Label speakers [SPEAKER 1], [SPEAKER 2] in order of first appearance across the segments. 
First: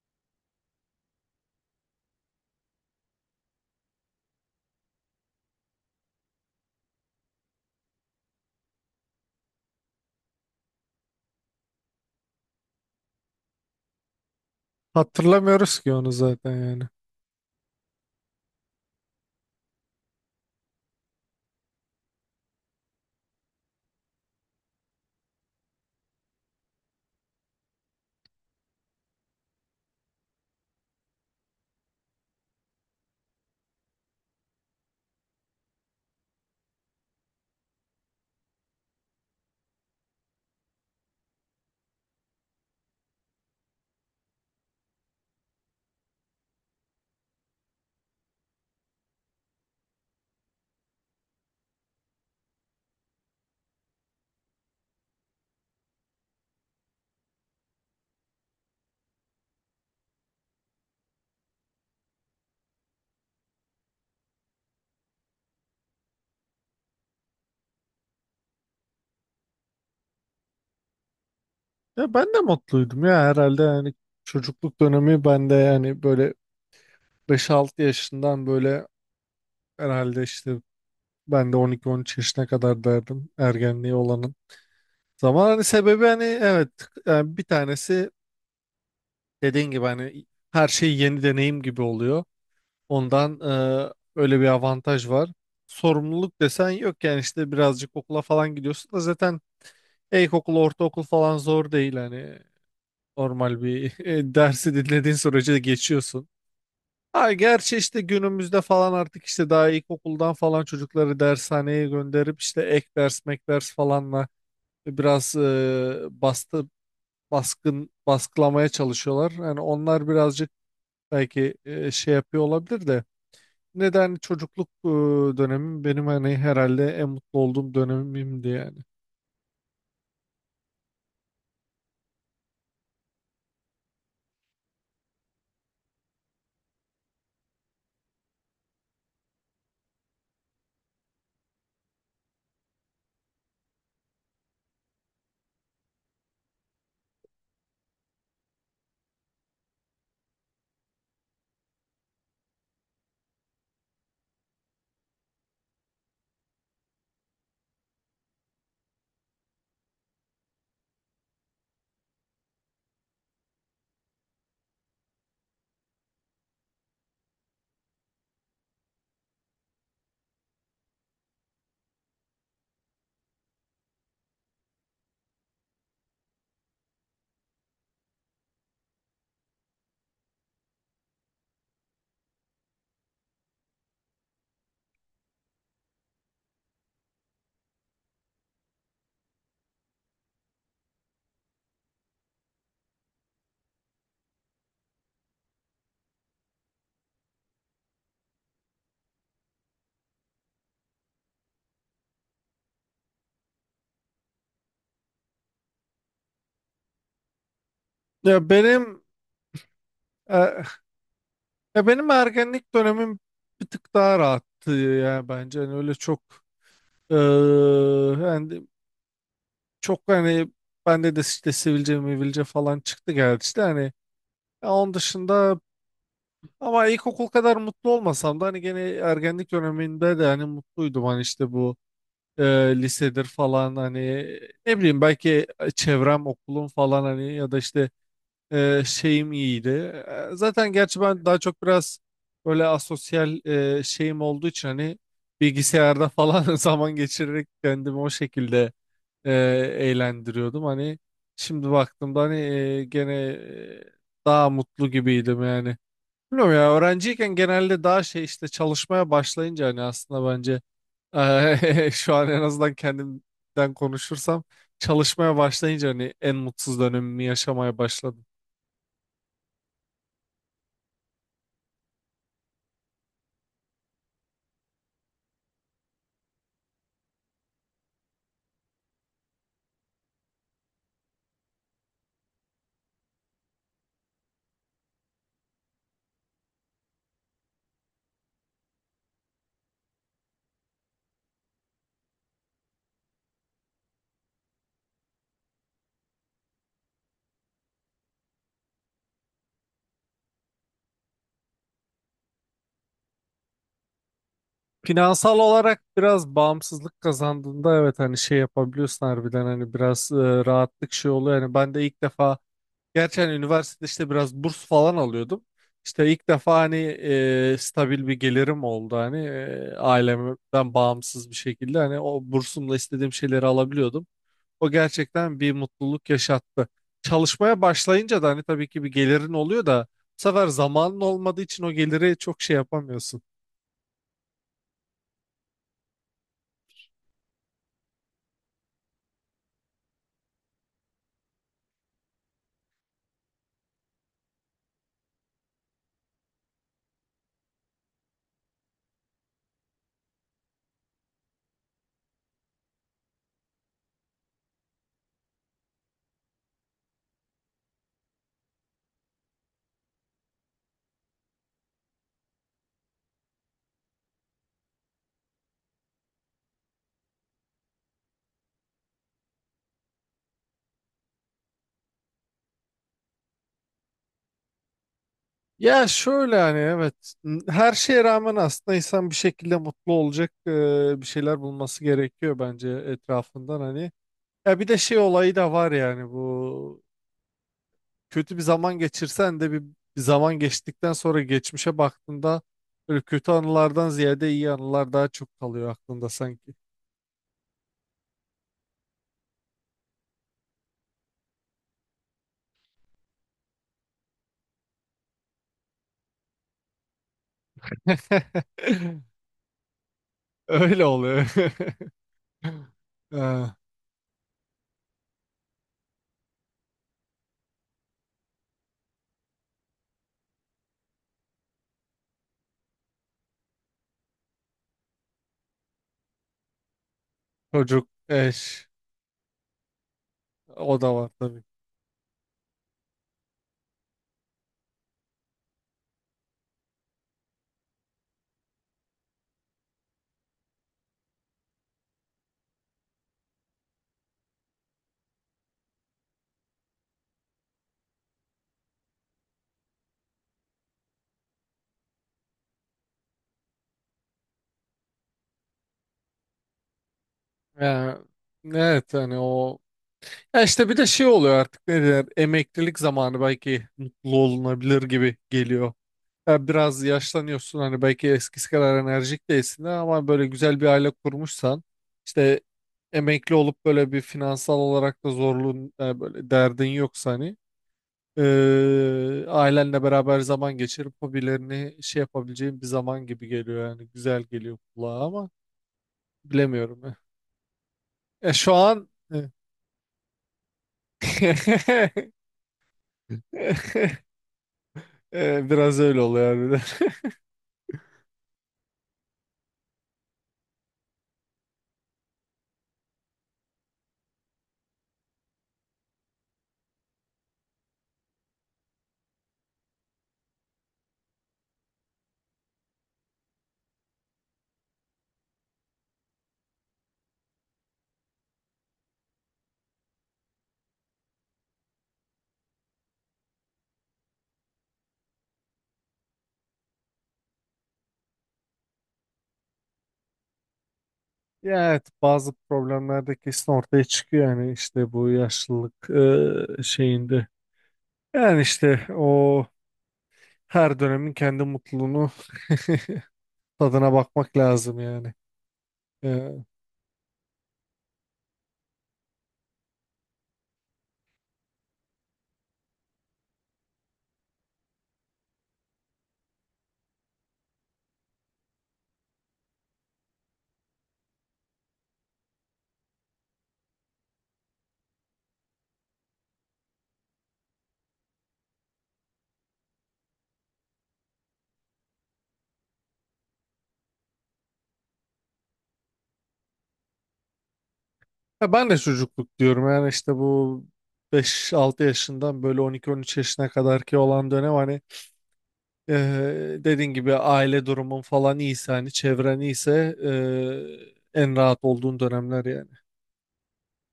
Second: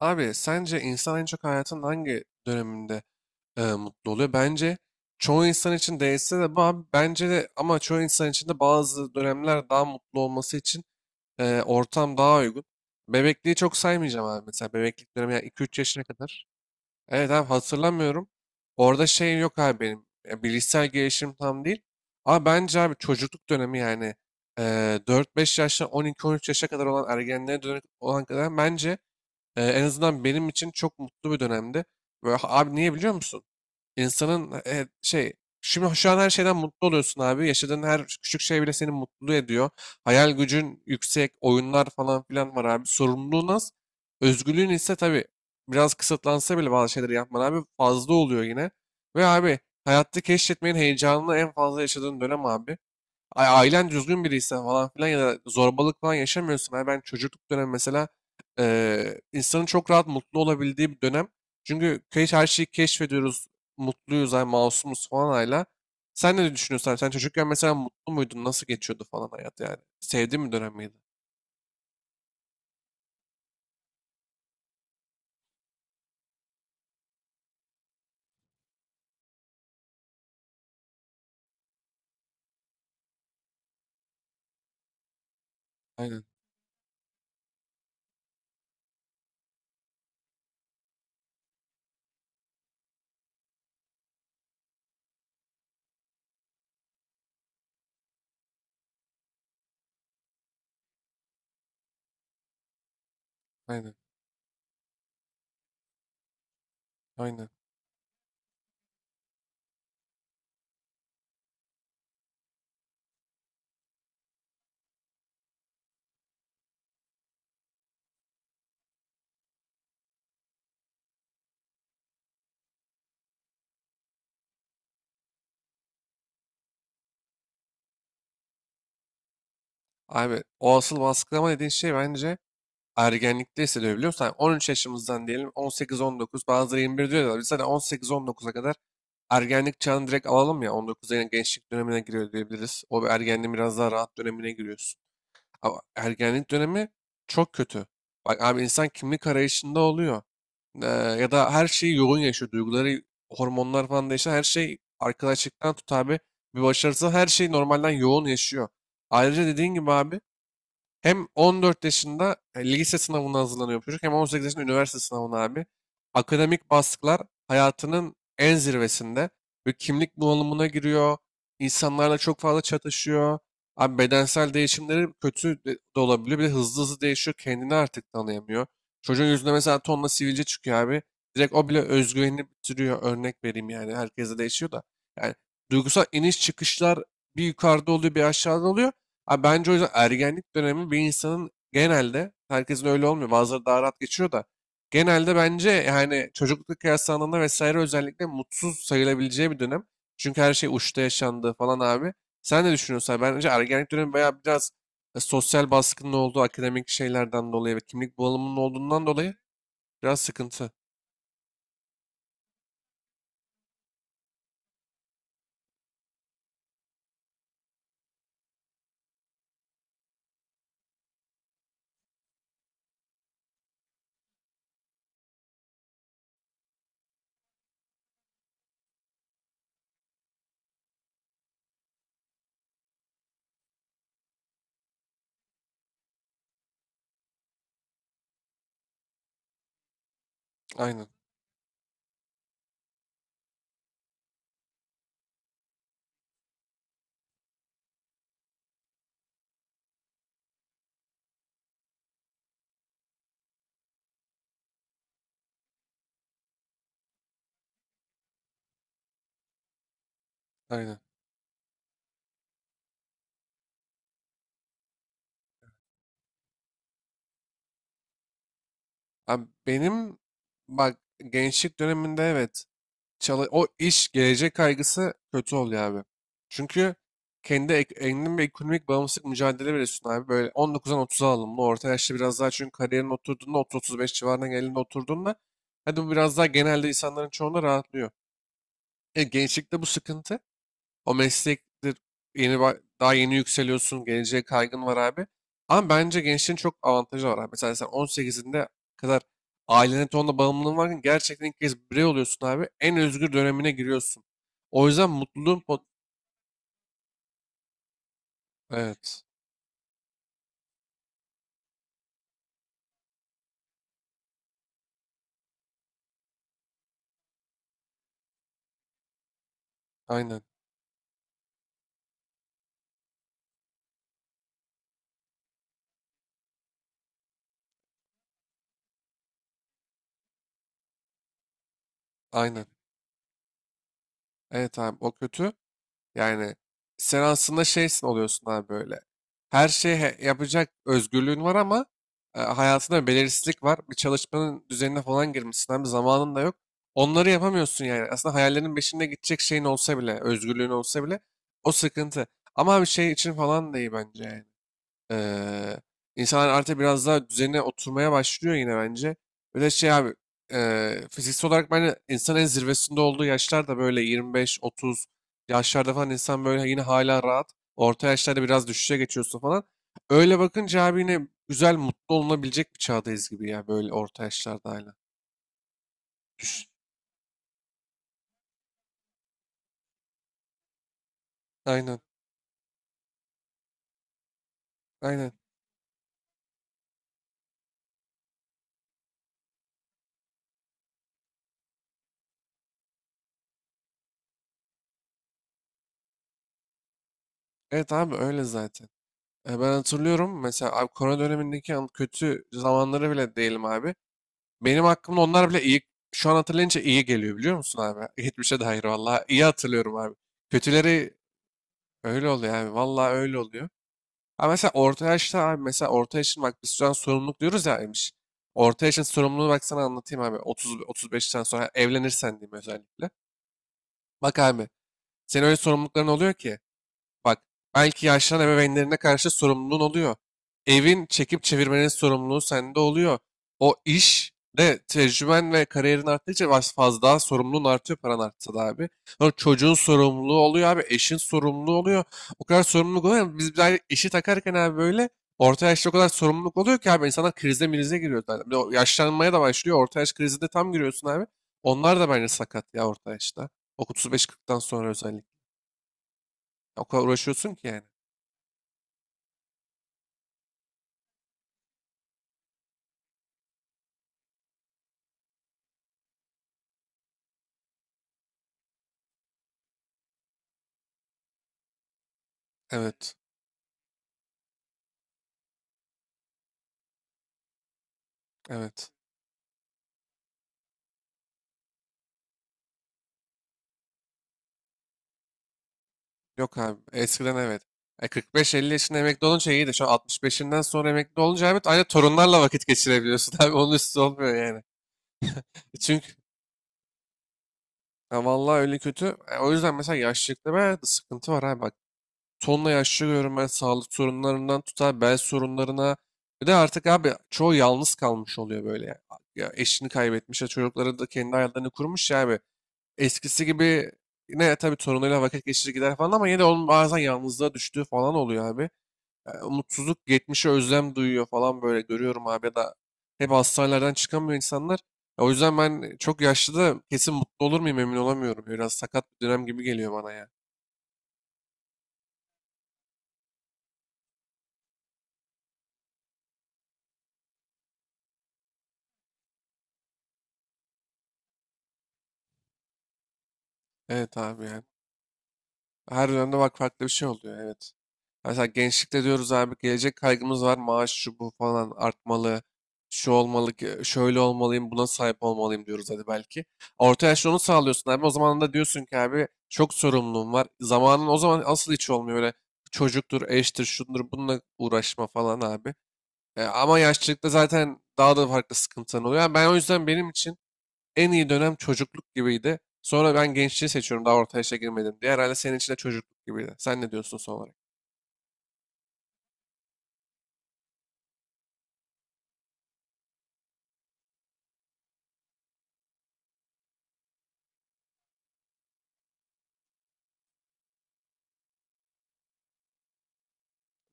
[SPEAKER 1] Abi sence insan en çok hayatın hangi döneminde mutlu oluyor? Bence çoğu insan için değilse de bu abi bence de, ama çoğu insan için de bazı dönemler daha mutlu olması için ortam daha uygun. Bebekliği çok saymayacağım abi, mesela bebeklik dönemi yani iki üç
[SPEAKER 2] Hatırlamıyoruz ki
[SPEAKER 1] yaşına
[SPEAKER 2] onu
[SPEAKER 1] kadar.
[SPEAKER 2] zaten yani.
[SPEAKER 1] Evet abi, hatırlamıyorum. Orada şey yok abi benim. Bilişsel gelişim tam değil. Ama bence abi çocukluk dönemi yani e, 4-5 yaştan on iki on üç yaşa kadar olan ergenliğe dönük olan kadar, bence en azından benim için çok mutlu bir dönemdi. Böyle, abi, niye biliyor musun? İnsanın şimdi şu an her şeyden mutlu oluyorsun abi. Yaşadığın her küçük şey bile seni mutlu ediyor. Hayal gücün yüksek, oyunlar falan filan var abi. Sorumluluğun az. Özgürlüğün ise tabii biraz kısıtlansa bile bazı şeyleri yapman abi fazla oluyor yine. Ve abi, hayatta keşfetmenin heyecanını en fazla yaşadığın dönem abi. Ay, ailen düzgün biriyse falan filan ya da zorbalık falan yaşamıyorsun. Abi ben çocukluk dönemi mesela insanın çok rahat mutlu olabildiği bir dönem. Çünkü her şeyi keşfediyoruz. Mutluyuz, ay masumuz falan hala. Sen ne düşünüyorsun abi? Sen çocukken mesela mutlu muydun? Nasıl geçiyordu falan hayat yani? Sevdiğin bir dönem miydi?
[SPEAKER 2] Ya ben de mutluydum ya herhalde yani, çocukluk dönemi bende yani böyle 5-6 yaşından böyle herhalde işte ben de 12-13 yaşına kadar derdim ergenliği olanın. Zaman hani sebebi hani,
[SPEAKER 1] Aynen,
[SPEAKER 2] evet, yani bir tanesi dediğin gibi hani her şey yeni deneyim gibi oluyor. Ondan öyle bir avantaj var. Sorumluluk desen yok yani, işte birazcık okula falan gidiyorsun da zaten ilkokul, ortaokul falan zor değil hani. Normal
[SPEAKER 1] aynen,
[SPEAKER 2] bir dersi dinlediğin sürece de geçiyorsun. Ha,
[SPEAKER 1] aynen.
[SPEAKER 2] gerçi işte günümüzde falan artık işte daha ilkokuldan falan çocukları dershaneye gönderip işte ek ders mek ders falanla biraz baskın baskılamaya çalışıyorlar. Yani onlar birazcık belki şey yapıyor olabilir de, neden çocukluk dönemim benim hani herhalde en mutlu olduğum dönemimdi yani.
[SPEAKER 1] Abi o asıl baskılama dediğin şey, bence ergenlikte hissedebiliyorsan 13 yaşımızdan diyelim 18-19, bazıları 21 diyorlar. Biz hani 18-19'a kadar ergenlik çağını direkt alalım, ya 19'a yine gençlik dönemine giriyor diyebiliriz. O bir ergenliğin biraz daha rahat dönemine giriyorsun. Ama ergenlik dönemi çok kötü. Bak abi, insan kimlik arayışında oluyor. Ya da her şeyi yoğun yaşıyor. Duyguları, hormonlar falan değişiyor. Her şey, arkadaşlıktan tut abi. Bir başarısı, her şey normalden yoğun yaşıyor. Ayrıca dediğin gibi abi, hem 14 yaşında lise sınavına hazırlanıyor çocuk, hem 18 yaşında üniversite sınavına abi. Akademik baskılar hayatının en zirvesinde. Ve kimlik bunalımına giriyor. İnsanlarla çok fazla çatışıyor. Abi bedensel değişimleri kötü de de olabiliyor. Bir de hızlı hızlı değişiyor. Kendini artık tanıyamıyor. Çocuğun yüzünde mesela tonla sivilce çıkıyor abi. Direkt o bile özgüvenini bitiriyor. Örnek vereyim yani. Herkese değişiyor da. Yani duygusal iniş çıkışlar, bir yukarıda oluyor bir aşağıda oluyor. Abi bence o yüzden ergenlik dönemi bir insanın genelde, herkesin öyle olmuyor. Bazıları daha rahat geçiyor da. Genelde bence yani çocukluk kıyaslandığında vesaire, özellikle mutsuz sayılabileceği bir dönem. Çünkü her şey uçta yaşandı falan abi. Sen ne düşünüyorsun abi? Bence ergenlik dönemi bayağı biraz sosyal baskının olduğu akademik şeylerden dolayı ve kimlik
[SPEAKER 2] Ya
[SPEAKER 1] bulanımının
[SPEAKER 2] benim
[SPEAKER 1] olduğundan dolayı biraz
[SPEAKER 2] e,
[SPEAKER 1] sıkıntı.
[SPEAKER 2] Ya benim ergenlik dönemim bir tık daha rahattı ya bence. Hani öyle çok, hani çok hani bende de işte sivilce mivilce falan çıktı geldi işte hani, ya onun dışında ama ilkokul kadar mutlu olmasam da hani gene ergenlik döneminde de hani mutluydum hani işte bu, lisedir falan hani, ne bileyim, belki çevrem okulum falan hani ya da işte şeyim iyiydi. Zaten gerçi
[SPEAKER 1] Aynen,
[SPEAKER 2] ben daha çok biraz böyle asosyal şeyim olduğu için hani bilgisayarda falan zaman geçirerek kendimi o şekilde e, eğlendiriyordum. Hani şimdi baktığımda hani gene daha mutlu gibiydim yani. Bilmiyorum ya, öğrenciyken genelde daha şey, işte çalışmaya başlayınca hani aslında bence
[SPEAKER 1] aynen.
[SPEAKER 2] şu an, en azından kendimden konuşursam, çalışmaya başlayınca hani en mutsuz dönemimi yaşamaya başladım.
[SPEAKER 1] Abi benim, bak, gençlik döneminde evet. O iş, gelecek kaygısı kötü oluyor abi. Çünkü kendin ve ekonomik bağımsızlık mücadele veriyorsun abi. Böyle 19'dan 30'a alımlı. Orta yaşta biraz daha, çünkü kariyerin oturduğunda 30-35 civarına geldiğinde, oturduğunda, hadi bu biraz daha genelde insanların çoğunda rahatlıyor. Gençlikte bu sıkıntı. O meslektir. Daha yeni yükseliyorsun. Geleceğe kaygın var abi. Ama bence gençlerin çok avantajı var abi. Mesela sen 18'inde kadar ailene tonla bağımlılığın varken gerçekten ilk kez birey oluyorsun abi. En özgür dönemine giriyorsun. O yüzden
[SPEAKER 2] Finansal
[SPEAKER 1] mutluluğun pot...
[SPEAKER 2] olarak biraz bağımsızlık kazandığında evet hani şey yapabiliyorsun
[SPEAKER 1] Evet.
[SPEAKER 2] harbiden, hani biraz rahatlık şey oluyor. Yani ben de ilk defa, gerçi hani üniversitede işte biraz burs falan alıyordum. İşte ilk defa hani stabil bir gelirim oldu hani,
[SPEAKER 1] Aynen.
[SPEAKER 2] ailemden bağımsız bir şekilde hani, o bursumla istediğim şeyleri alabiliyordum. O gerçekten bir mutluluk yaşattı. Çalışmaya başlayınca da hani tabii ki bir gelirin oluyor da, bu sefer zamanın olmadığı için o geliri çok şey
[SPEAKER 1] Aynen.
[SPEAKER 2] yapamıyorsun.
[SPEAKER 1] Evet abi o kötü. Yani sen aslında şeysin oluyorsun abi, böyle. Her şeyi yapacak özgürlüğün var ama hayatında belirsizlik var. Bir çalışmanın düzenine falan girmişsin abi, zamanın da yok. Onları yapamıyorsun yani. Aslında hayallerin peşinde gidecek şeyin olsa bile, özgürlüğün olsa bile, o sıkıntı. Ama bir şey için falan da iyi bence yani. Eee insanlar artık biraz daha düzenine oturmaya başlıyor yine bence. Bir de abi fiziksel olarak bence insanın en zirvesinde olduğu yaşlar da böyle 25-30 yaşlarda falan, insan böyle yine hala rahat. Orta yaşlarda biraz düşüşe geçiyorsun falan. Öyle bakınca abi yine güzel, mutlu olunabilecek bir çağdayız gibi, ya böyle orta yaşlarda hala.
[SPEAKER 2] Ya şöyle, hani evet, her şeye rağmen aslında insan bir şekilde mutlu olacak bir şeyler bulması
[SPEAKER 1] Aynen,
[SPEAKER 2] gerekiyor bence etrafından hani. Ya bir de şey
[SPEAKER 1] aynen.
[SPEAKER 2] olayı da var yani, bu kötü bir zaman geçirsen de bir zaman geçtikten sonra geçmişe baktığında böyle kötü anılardan ziyade iyi anılar daha çok kalıyor aklında sanki.
[SPEAKER 1] Evet abi öyle zaten. Ben hatırlıyorum mesela abi, korona dönemindeki kötü zamanları bile değilim abi. Benim hakkımda onlar bile iyi, şu an hatırlayınca iyi geliyor, biliyor musun abi? Hiçbir şey dair vallahi iyi hatırlıyorum abi.
[SPEAKER 2] Öyle
[SPEAKER 1] Kötüleri
[SPEAKER 2] oluyor.
[SPEAKER 1] öyle oluyor abi. Vallahi öyle
[SPEAKER 2] Ee,
[SPEAKER 1] oluyor. Ha, mesela orta yaşta abi, mesela orta yaşın, bak biz şu an sorumluluk diyoruz ya Emiş. Orta yaşın sorumluluğunu bak sana anlatayım abi. 30 35'ten sonra evlenirsen diyeyim, özellikle. Bak abi, senin öyle sorumlulukların oluyor ki. Bak,
[SPEAKER 2] Çocuk,
[SPEAKER 1] belki yaşlanan
[SPEAKER 2] eş,
[SPEAKER 1] ebeveynlerine karşı sorumluluğun oluyor.
[SPEAKER 2] o da
[SPEAKER 1] Evin
[SPEAKER 2] var tabii.
[SPEAKER 1] çekip çevirmenin sorumluluğu sende oluyor. O iş de, tecrüben ve kariyerin arttıkça fazla daha sorumluluğun artıyor, paran artsa da abi. Sonra çocuğun sorumluluğu oluyor abi. Eşin sorumluluğu oluyor. O kadar sorumluluk oluyor ki, biz bir daha işi takarken abi, böyle orta yaşta o kadar sorumluluk oluyor ki abi, insanlar krize mirize giriyor zaten. Bir de o yaşlanmaya da başlıyor. Orta yaş krizinde tam giriyorsun abi. Onlar da bence sakat ya orta yaşta. O 35-40'tan sonra özellikle. O kadar uğraşıyorsun ki yani.
[SPEAKER 2] Yani, evet hani o. Ya işte bir de şey oluyor, artık ne derler, emeklilik zamanı belki mutlu olunabilir gibi geliyor. Ya biraz yaşlanıyorsun hani, belki eskisi kadar enerjik değilsin de ama böyle güzel bir aile kurmuşsan, işte
[SPEAKER 1] Evet.
[SPEAKER 2] emekli olup böyle bir finansal olarak da zorluğun, böyle derdin yoksa hani,
[SPEAKER 1] Evet.
[SPEAKER 2] ailenle beraber zaman geçirip hobilerini şey yapabileceğin bir zaman gibi geliyor yani, güzel geliyor kulağa ama
[SPEAKER 1] Yok
[SPEAKER 2] bilemiyorum.
[SPEAKER 1] abi.
[SPEAKER 2] Ya,
[SPEAKER 1] Eskiden evet.
[SPEAKER 2] Şu
[SPEAKER 1] 45-50
[SPEAKER 2] an
[SPEAKER 1] yaşında emekli olunca iyiydi. Şu an 65'inden sonra emekli olunca, evet, aynı torunlarla vakit geçirebiliyorsun abi. Onun üstü olmuyor yani.
[SPEAKER 2] Biraz öyle
[SPEAKER 1] Çünkü
[SPEAKER 2] oluyor harbiden.
[SPEAKER 1] ya vallahi öyle kötü. O yüzden mesela yaşlılıkta ben sıkıntı var abi. Bak, tonla yaşlı görüyorum ben, sağlık sorunlarından tutar bel sorunlarına. Bir de artık abi çoğu yalnız kalmış oluyor böyle. Ya, ya eşini kaybetmiş, ya çocukları da kendi hayatlarını kurmuş, ya abi. Eskisi gibi yine tabii torunuyla vakit geçirir gider falan, ama yine de onun bazen yalnızlığa düştüğü falan oluyor abi. Yani umutsuzluk, geçmişe özlem duyuyor falan, böyle görüyorum abi, ya da hep hastanelerden çıkamıyor insanlar. Ya o yüzden ben çok yaşlı da kesin mutlu olur muyum, emin olamıyorum. Biraz sakat bir dönem gibi geliyor bana ya.
[SPEAKER 2] Ya evet, bazı problemler de kesin ortaya çıkıyor yani işte bu yaşlılık şeyinde. Yani işte o, her dönemin kendi mutluluğunu tadına
[SPEAKER 1] Evet
[SPEAKER 2] bakmak
[SPEAKER 1] abi yani.
[SPEAKER 2] lazım yani.
[SPEAKER 1] Her
[SPEAKER 2] Ee,
[SPEAKER 1] dönemde bak farklı bir şey oluyor, evet. Mesela gençlikte diyoruz abi, gelecek kaygımız var. Maaş şu bu falan artmalı. Şu olmalı ki, şöyle olmalıyım, buna sahip olmalıyım diyoruz, hadi belki. Orta yaşta onu sağlıyorsun abi. O zaman da diyorsun ki abi, çok sorumluluğum var. Zamanın o zaman asıl hiç olmuyor. Öyle çocuktur, eştir, şundur, bununla uğraşma falan abi. Ama yaşlılıkta zaten daha da farklı sıkıntılar oluyor. Yani ben o yüzden, benim için en iyi dönem çocukluk gibiydi. Sonra ben gençliği seçiyorum, daha orta yaşa girmedim diye. Herhalde senin için de çocukluk gibiydi. Sen ne diyorsun son olarak?
[SPEAKER 2] ya ben de çocukluk diyorum yani işte bu 5-6 yaşından böyle 12-13 yaşına kadar ki olan dönem hani. Dediğin gibi aile durumun falan iyiyse hani, çevren iyiyse en rahat olduğun dönemler yani.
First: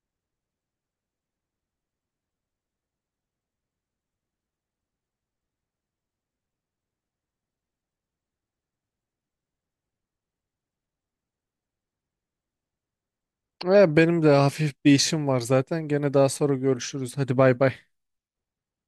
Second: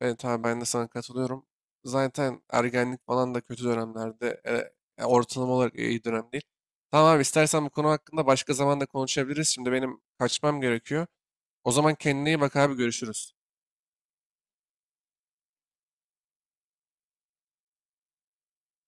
[SPEAKER 1] Evet abi ben de sana katılıyorum. Zaten ergenlik falan da kötü dönemlerde, ortalama olarak iyi dönem değil. Tamam abi, istersen bu konu hakkında başka zaman da konuşabiliriz. Şimdi benim kaçmam gerekiyor. O zaman kendine iyi bak abi, görüşürüz.
[SPEAKER 2] Benim de hafif bir işim var zaten. Gene daha sonra görüşürüz. Hadi bay bay.